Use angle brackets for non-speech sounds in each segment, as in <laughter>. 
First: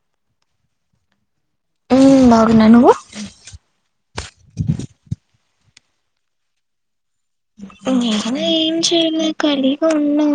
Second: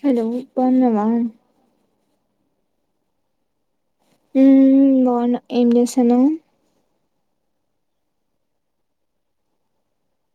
Hello బాగున్నావా హ్మ్ బాగున్నా నువ్వు ఉమ్ బాగున్నా ఏం చేస్తున్నావ్ నేను ఏం చేయాలా ఖాళీగా ఉన్నా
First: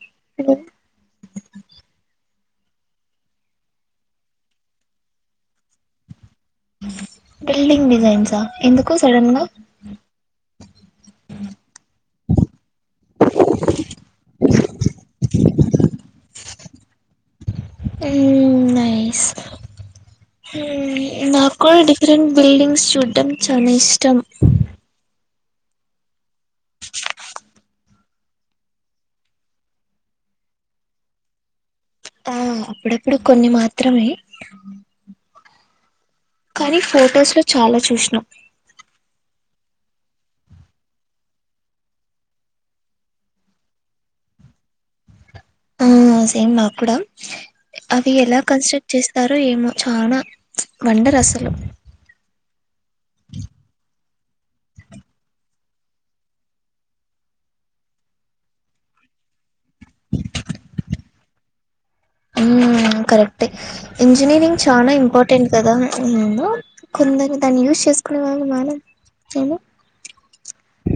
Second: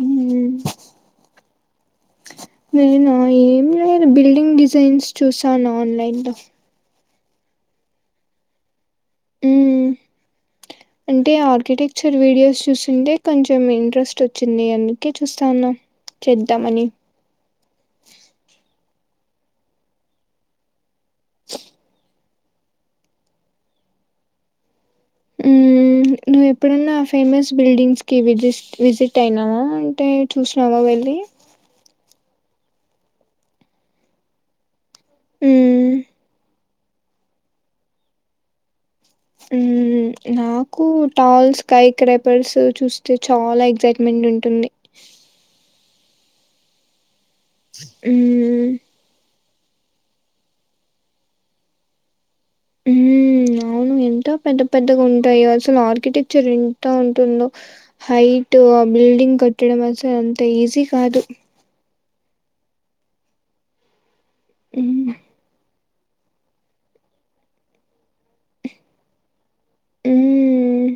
ఉమ్ హలో నేనా ఏం లేదు బిల్డింగ్ డిజైన్స్ చూసాను ఆన్లైన్ లో బిల్డింగ్ డిజైన్స్ ఆ ఎందుకు సడన్ గా హ్మ్ అంటే ఆర్కిటెక్చర్ వీడియోస్ చూసింటే కొంచెం ఇంట్రెస్ట్ వచ్చింది అందుకే చూస్తాన. చేద్దామని హ్మ్ నాకు డిఫరెంట్ బిల్డింగ్స్ చూడటడం చానా ఇష్టం హ్మ్ నువ్వు ఎప్పుడున్న ఫేమస్ బిల్డింగ్స్కి విజిస్ విజిట్ అయినావా అంటే చూసినావా వెళ్ళి ఆ అప్పుడప్పుడు కొన్ని మాత్రమే హ్మ్ కానీ ఫొటోస్ లో చాలా చూసినాం హ్మ్ నాకు టాల్ స్కై క్రేపర్స్ చూస్తే చాలా ఎక్సైట్మెంట్ ఉంటుంది. ఆ సేమ్ నాక్ కూడా అవి ఎలా ఉమ్ కన్స్ట్రక్ట్ చేస్తారో ఏమో చానా ప్చ్ వండరు అసలు హ్మ్ అవును మే ఎంత పెద్ద పెద్దగా ఉంటాయో అసలు ఆర్కిటెక్చర్ ఎంత ఉంటుందో హైట్ ఆ బిల్డింగ్ కట్టడం అసలు అంత ఈజీ కాదు హ్మ్ కరెక్ట్ ఇంజనీరింగ్ చానా హ్మ్ ఇంపార్టెంట్ కదా అమ్మమ్మో కొందరు దాన్ని యూజ్ చేసుకునే వాళ్ళు మనమ్ ఏమో హ్మ్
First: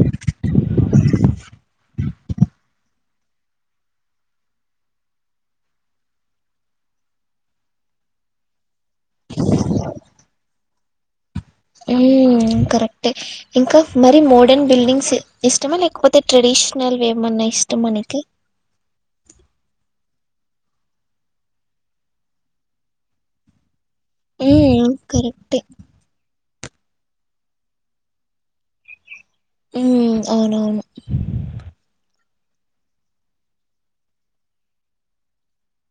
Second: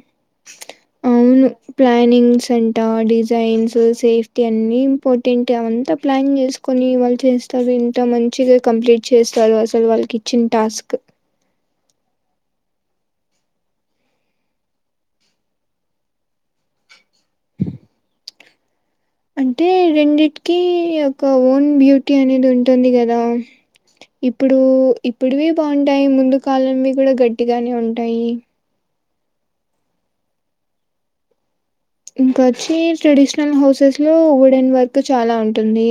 అవును ప్ల ప్లానింగ్స్ అంట డిజైన్స్ సేఫ్టీ అన్ని ఇంపార్టెంట్ అంతా ప్లాన్ చేసుకొని వాళ్ళు చేస్తారు. ఇంత మంచిగా కంప్లీట్ చేస్తారు అసలు వాళ్ళకి చిన్ంటాస్క్ హ్మ్ కరెక్ట్ ఇంకా మరి మోడర్న్ బిల్డింగ్స్ ఇష్టమా లేకపోతే ట్రెడిషనల్ వేమన్నా ఇష్టమా నికి అంటే రెండిటికి ఒక ఓన్ బ్యూటీ అనేది ఉంటుంది కదా ఇప్పుడు ఉమ్ ఇప్పుడువి కరెక్టే బాగుంటాయి ముందు కాలమ్ది కూడా గట్టిగానే ఉంటాయి. హ్మ్ అవునవును ఇంకొచ్చి ట్రెడిషనల్ హౌసెస్ లో వుడెన్ వర్క్ చాలా ఉంటుంది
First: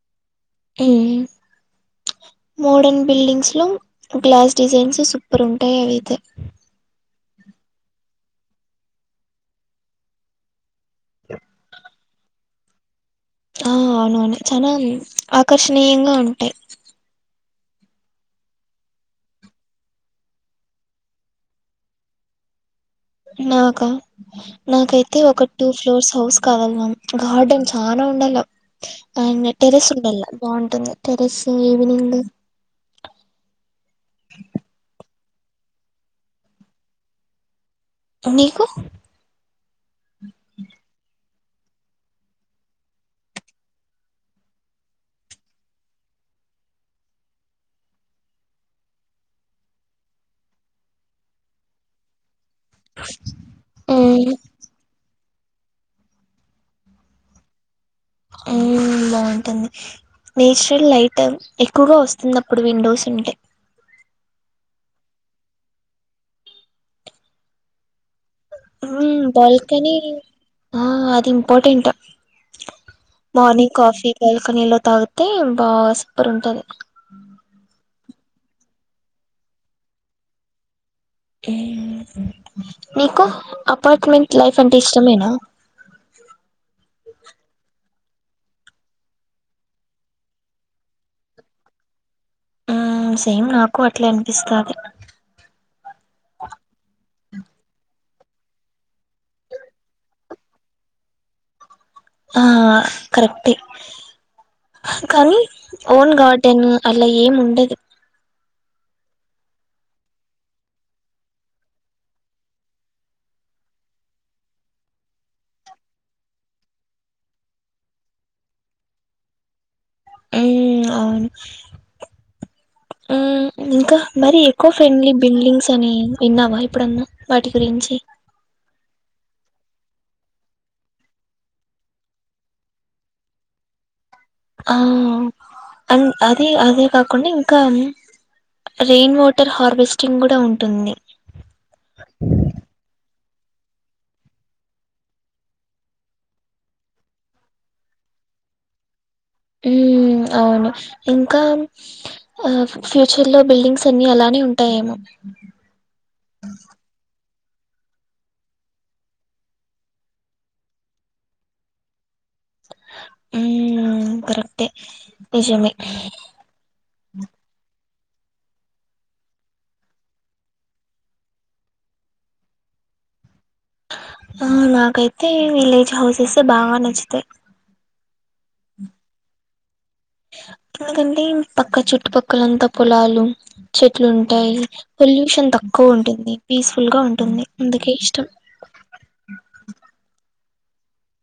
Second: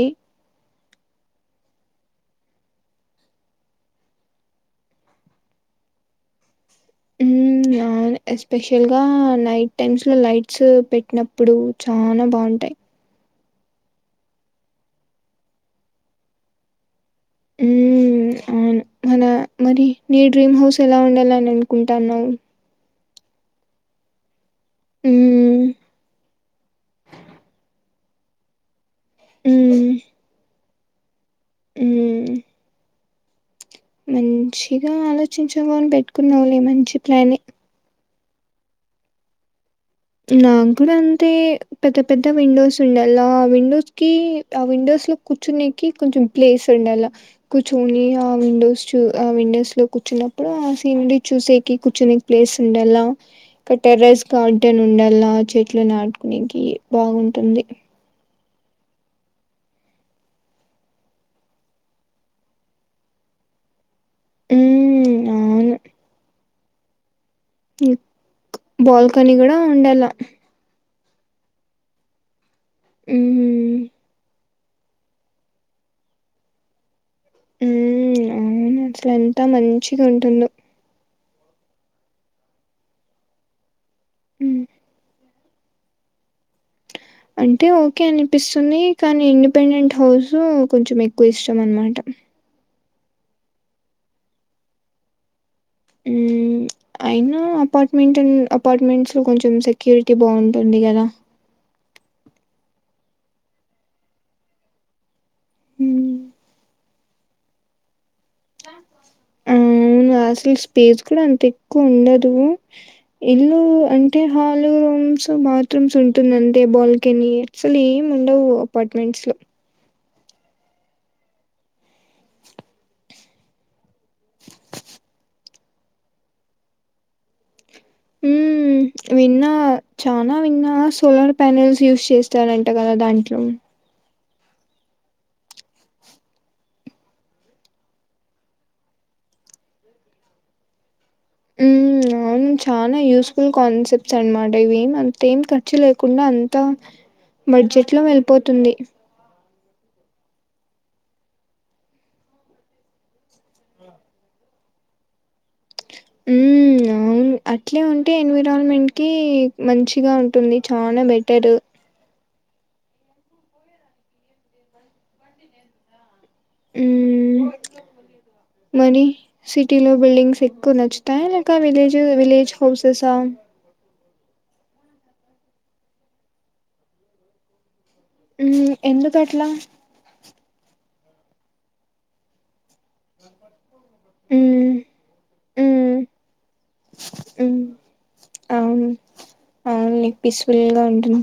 మోడర్న్ బిల్డింగ్స్ లో గ్లాస్ డిజైన్స్ సూపర్ ఉంటాయి అవైతే మ్మ్ అవును ఎస్పెషల్ గా నైట్ టైమ్స్ లో లైట్స్ పెట్టినప్పుడు చానా బాగుంటాయి ఆ అవునవును చాలా ఆకర్షణీయంగా ఉంటాయి మ్మ్ అవును మన మరి నీ డ్రీమ్ హౌస్ ఎలా ఉండాలని అనుకుంటన్నావ్ నాకా నాకైతే ఒక హ్మ్. టూ ఫ్లోర్స్ హౌస్ కావాలి మ్యామ్ గార్డెన్ చాలా రౌండు గా పైన టెర్రస్ హ్మ్. ఉండల్ల బాం అంట టెర్రస్ ఈవెనింగ్ హ్మ్. మంచిగా ఆలోచించుకొని పెట్టుకున్నావులే మంచి ప్లానే మీకు నాక్కూడా అంతే పెద్ద పెద్ద విండోస్ ఉండాల ఆ విండోస్ కి ఆ విండోస్ లో కూర్చునేకి కొంచెం ప్లేస్ ఉండాల కూర్చొని ఆ విండోస్ చూ ఆ విండోస్ లో కూర్చున్నప్పుడు ఆ సీనరీ చూసేకి కూర్చుని ప్లేస్ ఉండలా ఇంక టెర్రస్ ఉమ్ గార్డ్ దళాల్ చెట్లు నాటుకునేనికి బాగుంటుంది ఆ బాగుంటుంది నేచురల్ లైట్ ఎక్కువగా వస్తుంది అప్పుడు విండోస్ ఉంటే మ్మ్ మ్మ్ అవును మ్మ్ బాల్కనీ కూడా బాల్కనీ ఉండాల ఆ అది ఇంపార్టెంట్ మార్నింగ్ హ్మ్. కాఫీ పై ఫనిలో తాగితే బా సూపర్ ఉంటది మ్మ్ అవును అసలు ఎంత మంచిగా ఉంటుందో <unintelligible> అపార్ట్మెంట్ లైఫ్ హ్మ్. అంటే ఇష్టమేనా అంటే ఓకే అనిపిస్తుంది కానీ ఇండిపెండెంట్ హౌస్ కొంచెం ఎక్కువ ఇష్టం అనమాట ఆ సేమ్ నాకు అట్లే అనిపిస్తాది అయినా అపా మింటన్ అపార్ట్మెంట్స్ లో కొంచెం సెక్యూరిటీ బాగుంటుంది కదా ఆ కరెక్టే కానీ ఓన్ హ్మ్. గార్డెన్ అలా ఏం ఉండదు అసలు స్పేస్ కూడా అంత ఎక్కువ ఉండదు. ఇల్లు అంటే హాలు, రూమ్స్ బాత్రూమ్స్ ఉంటుంది. అంటే బాల్కనీ అసలు ఏమి ఉండవు అపార్ట్మెంట్స్ లో మ్మ్ ఇంకా మరి ఎకో ఫ్రెండ్లీ బిల్డింగ్స్ అని విన్నావా ఎప్పుడన్నా వాటి గురించి హ్మ్. విన్నా చానా విన్నా సోలార్ ప్యానెల్స్ యూజ్ చేస్తారంట కదా దాంట్లో ఆ అండ్ అదే అదే కాకుండా ఇంకా రెయిన్ వాటర్ హార్వెస్టింగ్ కూడా ఉంటుంది. హ్మ్ అవును చానా యూజ్ స్కూల్ కాన్సెప్ట్స్ అన్నమాట ఇవి అంత ఏం ఖర్చు లేకుండా అంతా బడ్జెట్ లో వెళ్ళిపోతుంది. హ్మ్ అవును ఇంకా ఆ ఫ్యూచర్ లో బిల్డింగ్స్ అన్ని అలానే ఉంటాయేమో ఉ అవును అట్లే ఉంటే ఎన్విరాన్మెంట్ కి మంచిగా ఉంటుంది చానా బెటరు హ్మ్ కరెక్టే నిజమే అ మనీ సిటీ లో బిల్డింగ్స్ ఎక్కువ నచ్చుతాయ లేక విలేజు విలేజ్ హౌసెసా ఆ నాకైతే విలేజ్ హౌసెస్ బాగా నచ్చుతాయి హ్మ్ ఎందుకట్లా హ ఎందుకంటే పక్క చుట్టుపక్కలంతా పొలాలు చెట్లు ఉంటాయి. హ్మ్. పొల్యూషన్ తక్కువ హ్మ్. ఉంటుంది. పీస్ఫుల్ గా ఉంటుంది. హ్మ్. అందుకే ఇష్టం. ఫుల్ గా ఉంటున్న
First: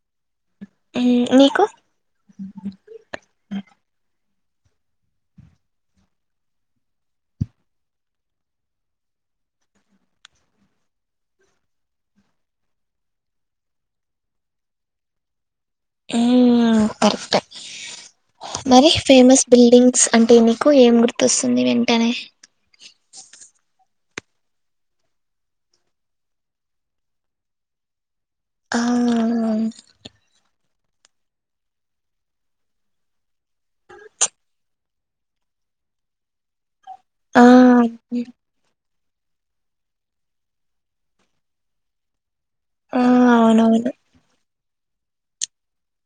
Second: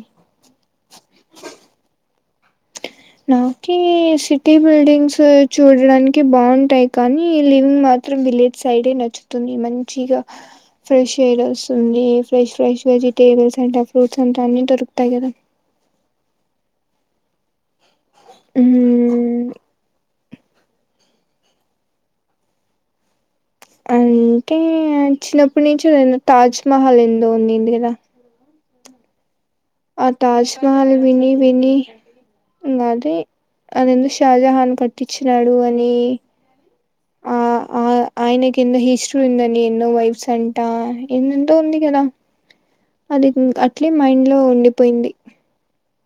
హ్మ్ నీకు నాకేసి సిటీ బిల్డింగ్స్ చూడడానికి బావుంటాయి. కానీ లివింగ్ మాత్రం విలేజ్ సైడే నచ్చుతుంది. మంచిగా ఫ్రెష్ ఎయిర్ వస్తుంది. ఫ్రెష్ ఫ్రెష్ వెజిటేబుల్స్ అంట ఫ్రూట్స్ అంట అన్ని దొరుకుతాయి కదా. హ్మ్ కరెక్టే మరి మ్మ్ ఫేమస్ బిల్డింగ్స్ అంటే నీకు ఏం గుర్తొస్తుంది వెంటనే అంటే చిన్నప్పటి నుంచి నేను తాజ్మహల్ ఎందో ఉందింది కదా. అ ఆ తాజ్ మాల్ విని విని ఇగా అది అది ఏంది షాజహాన్ కట్టించినాడు అని ఆ ఆ ఆయన కిందఈస్ట్ ఎన్నెన్ని ఎన్నో వైఫ్స్ అంటా ఏం ఏందో ఉంది కదా ఆ అది ఇంక అట్లే అవునవును మైండ్ లో ఉండి పోయింది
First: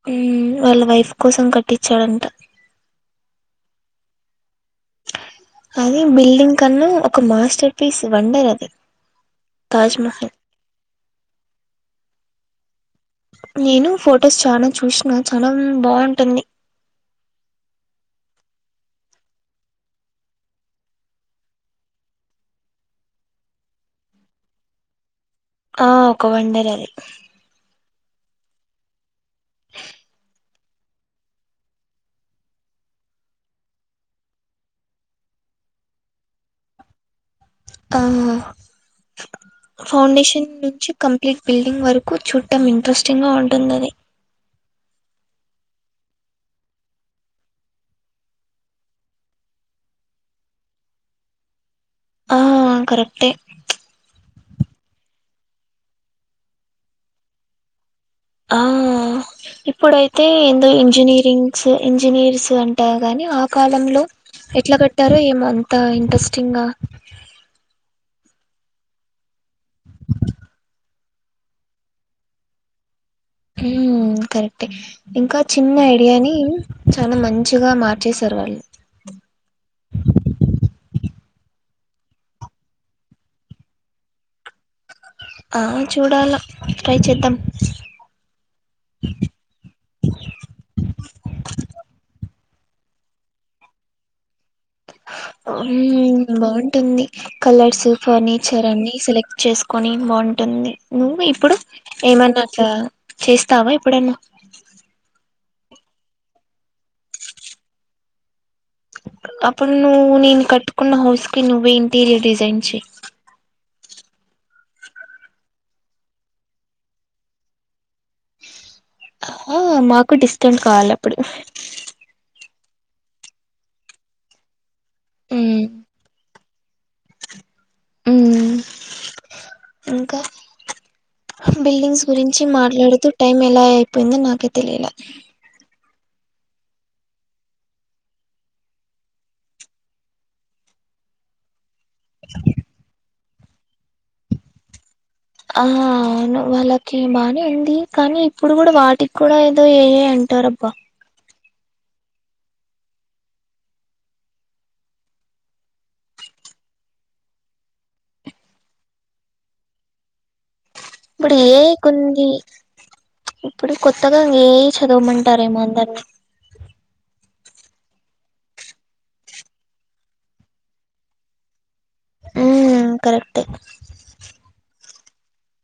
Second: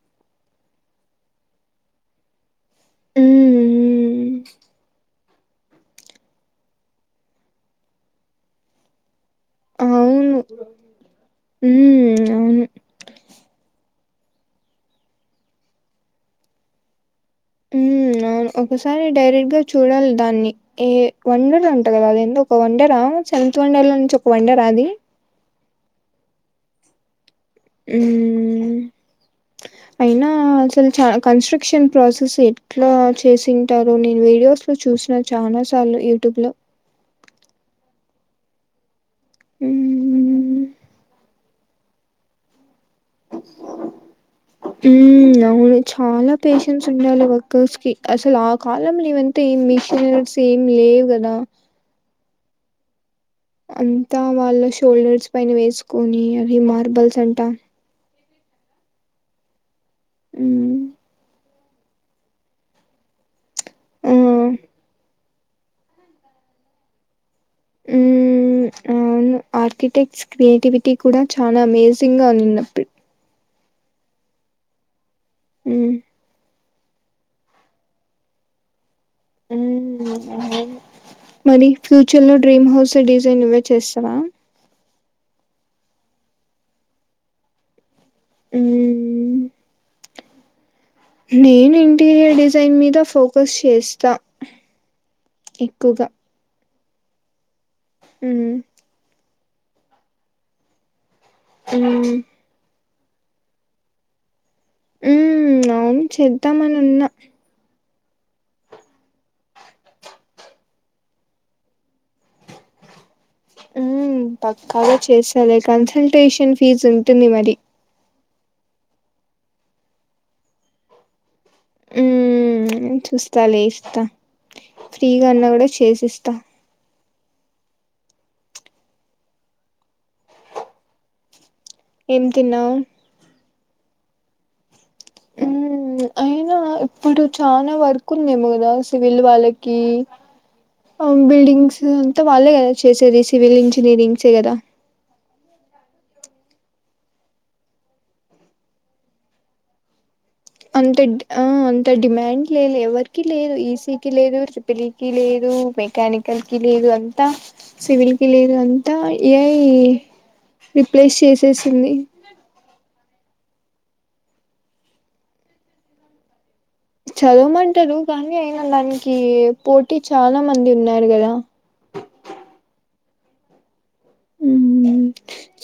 హ్మ్ వాళ్ళ వైఫ్ కోసం కట్టించాడంట. హ్మ్ మ్మ్ మ్మ్ అది బిల్డింగ్ కన్నా ఒక మాస్టర్ పీస్ వండర్ అది తాజ్మహల్ అవును హ్మ్ అవును అటస్ చానా చూసినా చానా బావుంటుంది. హ్మ్ అవును ఒకసారి డైరెక్ట్ గా చూడాలి దాన్ని ఏ వండర్ అంట కదా అది ఏందో ఒక వండరా సెవెంత్ వండర్ లో నుంచి ఒక వండరా అది ఆ ఒక వండర్ అది ఊ ఉ అయినా అసలు చాన కన్స్ట్రక్షన్ ప్రాసెస్ ఎట్లా చేసింటారు. నేను వీడియోస్ లో చూసిన చాలా సార్లు యూట్యూబ్ లో. ఆహ మ్మ్ ఫౌండేషన్ నుంచి కంప్లీట్ బిల్డింగ్ వరకు చుట్టం ఇం ఇంట్రెస్టింగ్ గా ఉంటుందని ఉ అవును చాలా పేషన్స్ ఉండాలి. వర్కర్స్ కి అసలు ఆ కాలంలో ఇవంతా ఏం మిషన్స్ ఏమి లేవు కదా. ఆ కరెక్ట్ అంతా వాళ్ళ షోల్డర్స్ పైన వేసుకొని అవి మార్బల్స్ అంట ఆ ఇప్పుడైతే ఏందో మ్మ్ ఇంజనీరింగ్ ఇంజనీర్స్ అంటా కానీ ఆ కాలంలో ఆ ఎట్లా కట్టారు ఏమో అంతా ఇంట్రెస్టింగ్ ఆ ఉ అవును ఆర్కిటెక్ట్స్ క్రియేటివిటీ కూడా చాలా అమేజింగ్ గా ఉన్నింది అప్పుడు హ కరెక్ట్ ఇంకా చిన్న మ్మ్ ఐడియాని చాలా మంచిగా మార్చేసారు వాళ్ళు ఉ అవును మరి ఫ్యూచర్ లో డ్రీమ్ హౌస్ డిజైన్ నువే చేసావా ఆ చూడాల ట్రై చేద్దాం ఊ నేను ఇంటీరియర్ డిసైన్ జైన్ మీద ఫోకస్ చేస్తా అ ఎక్కువగా హ్ బాన్ టుంది కలర్స్ మ్మ్ ఫర్నిచర్ అన్ని సెలెక్ట్ చేసుకొని బాగుంటుంది నువ్వు ఇ ఇప్పుడు మ్మ్ ఏమన్న అట్లా చేస్తావా ఇప్పుడన్న ఉ అవును చేద్దామని ఉన్నా అప్పుడు నువ్వు నేను కట్టుకున్న హౌస్ కి నువ్వే ఇంటీరియర్ డిజైన్ చేయ్. ఆ పక్కాగా చేస్తాలి కన్సల్టేషన్ ఫీజు ఉంటుంది మరి ఆ మాకు డిస్కౌంట్ కావాలి అప్పుడు ఉ చూస్తా లే ఇస్తా ఫ్రీగా అన్నా ఉమ్ కూడా చేసిస్తా హు ఇంకా బిల్డింగ్స్ ఏం గురించి తిన్నావు మాట్లాడుతూ టైం ఎలాఅయిపోయిందొ నాకే తెలియలే మ్మ్, అయినా ఇప్పుడు చాలా వర్క్ ఉందిేమోదా కదా సివిల్ వాళ్ళకి బిల్డింగ్స్ అంతా వాళ్ళే కదా చేసేది సివిల్ ఇంజనీరింగ్ చేయరా ఆ అవును వాళ్ళకి బానే ఉంది కానీ ఇప్పుడు కూడా వాటికి కూడా ఏదో ఏ అంట టరబ్బా అంత డ్- ఆ అంత డిమాండ్ లేదు ఎవరికి లేదు ఈసీకి లేదు ర్రిపిల్ కి లేదు మెకానికల్ కి లేదు అంతా సివిల్ కి లేదు అంతా ఏ ఐ రిప్లేస్ ఇప్పుడు ఏఐ చేసేసింది కుంది ఇప్పుడు కొత్తగా ఏఐ చదవమంటారేమో అందరినీ చదవమంటారు కానీ అయినా దానికి పోటీ చాలా మంది ఉన్నారు కదా హు కరెక్ట్ ఏ ఉ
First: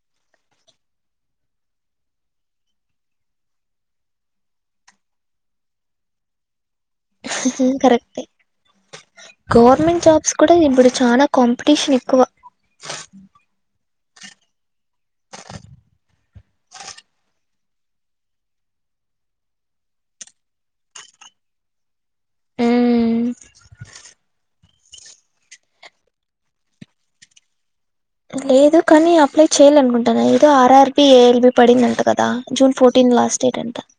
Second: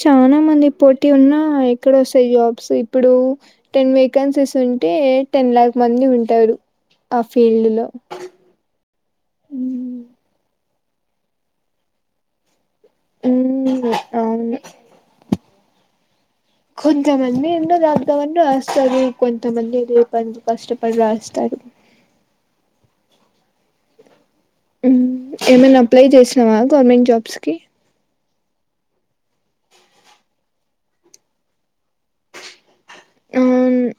చనా మంది పోటీ ఉన్నా ఎక్కడ వస్తాయి జాబ్స్ ఇప్పుడు టెన్ వేకెన్సీస్ ఉంటే టెన్ లాక్ మంది ఉంటారు ఆ ఫీల్డ్ లో కరెక్టే గవర్నమెంట్ జాబ్స్ కూడా ఇప్పుడు చాలా కాంపిటీషన్ ఎక్కువ అవును కొంతమంది ఏందో రాద్దామని రాస్తారు కొంతమంది ఏద ప కష్టపడి రాస్తారు హు ఏమైనా అప్లై చేసినావా గవర్నమెంట్ జాబ్స్ కి లేదు కానీ అప్లై చెయాల అనుకుంటాను ఏదో ఆర్ఆర్బి ఏఎల్బి పడిందంట కదా జూన్ ఫోర్టీన్ లాస్ట్ డేట్ అంట అవును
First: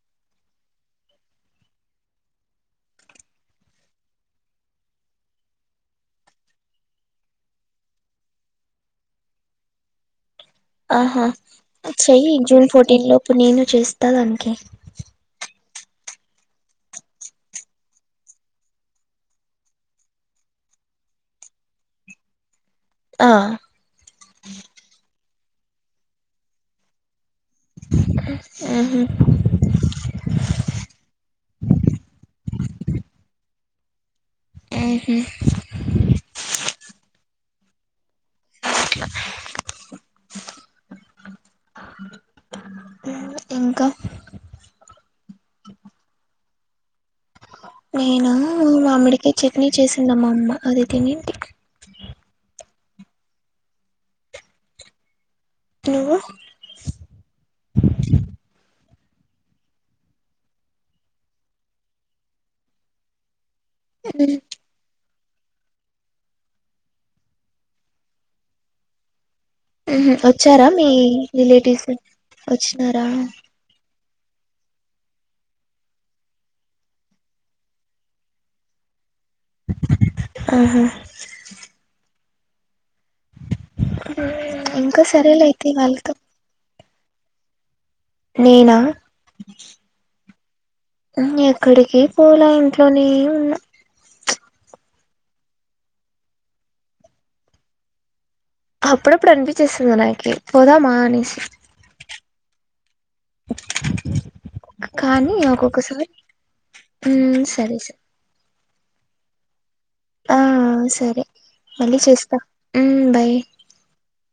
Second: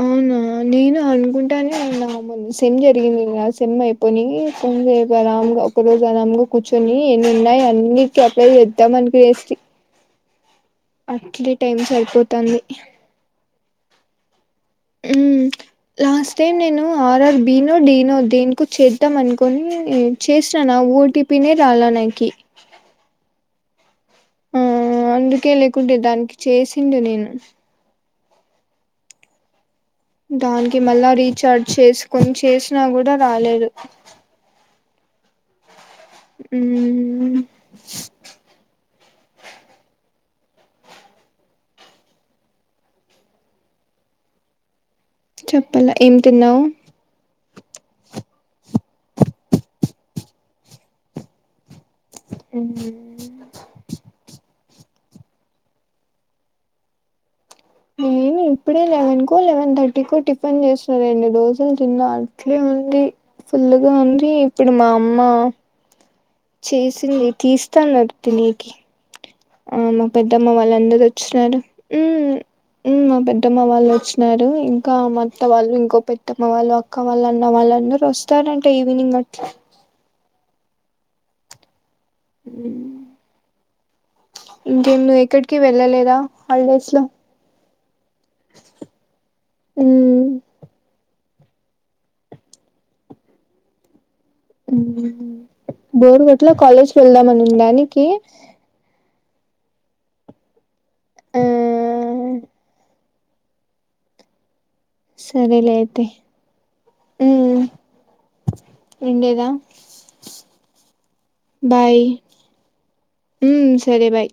అవునా నేను అనుకుంటానే ఉన్నా సెమ్ జరిగింది నా సెమ్ అయిపోని అరామ్గా ఒక రోజు అరామ్గా కూర్చొని ఏన్ని ఉన్నాయి అన్నిటి అప్లై చేద్దాం అనికు చేసి ఆహా చెయ్యి సరిపోతుంది జూన్ ఫోర్టీన్ లోపు నేను చేస్తా దనికి లాస్ట్ టైం నేను ఆర్ఆర్ బీనో డీనో దేనికో చేద్దాం అనుకొని చేసాను ఓటీపీనే రాలా నాకి ఆ ఆ అందుకే లేకుంటే దానికి చేసింది నేను హు హు దానికి మళ్ళా రీచార్జ్ చేసుకొని చేసినా కూడా రాలేదు ఉహు. ఉ ఇంకా చెప్పాలా ఏం తిన్నావు నేను మామిడికాయ చట్నీ చేసిందమ్మా అమ్మ అది తనింటి అ నువ్వు నేను ఇప్పుడే లెవెన్ కొ లెవెన్ థర్టీ కొ టిఫిన్ చేసిన రెండు దోసలు తిన్న అట్లే ఉంది ఫుల్ గా ఉంది ఇప్పుడు మా అమ్మో చేసింది తీస్తాన్నారు తినేకి అవ్నా మా ఉహు పెద్దమ్మ వచ్చారా వాళ్ళ మీ అందర వచ్చినారు రిలేటివ్స్ హ్మ్ హ్మ్ వచ్చినారా మా పెద్దమ్మ వాళ్ళు వచ్చ న్నారు ఇంకా మా అత్త వాళ్ళు ఇంకో పెద్దమ్మ వాళ్ళు అక్క వాళ్ళు అన్న వాళ్ళు అందరు వస్తారంట ఈవినింగ్ అట్ ఆహా హ్మ్ ఇంకేమే ఇంకా న సరేలే ఎక్కడికి అయితే వాళ్ళతో వెళ్ళలేదాళ్ళ హాల్ డేస్ లో నేనా మ్మ్ ఎక్కడికి పోలా ఇంట్లోనే ఉన్నా ప్చ్ హ్మ్ బోర్ కొట్లో కాలేజ్కి వెళ్దామనిన్డానికి అప్పుడప్పుడు అనిపించేస్తాది నాకి పోదా మా అనేసి ఆ కానీ సరేలే అయితే ఒక్కొక్కసారి ఉమ్ సరే సరే ఉండేదా ఆ సరే మళ్ళీ బాయ్ చేస్తా ఉమ్ బై ఉమ్ సరే బాయ్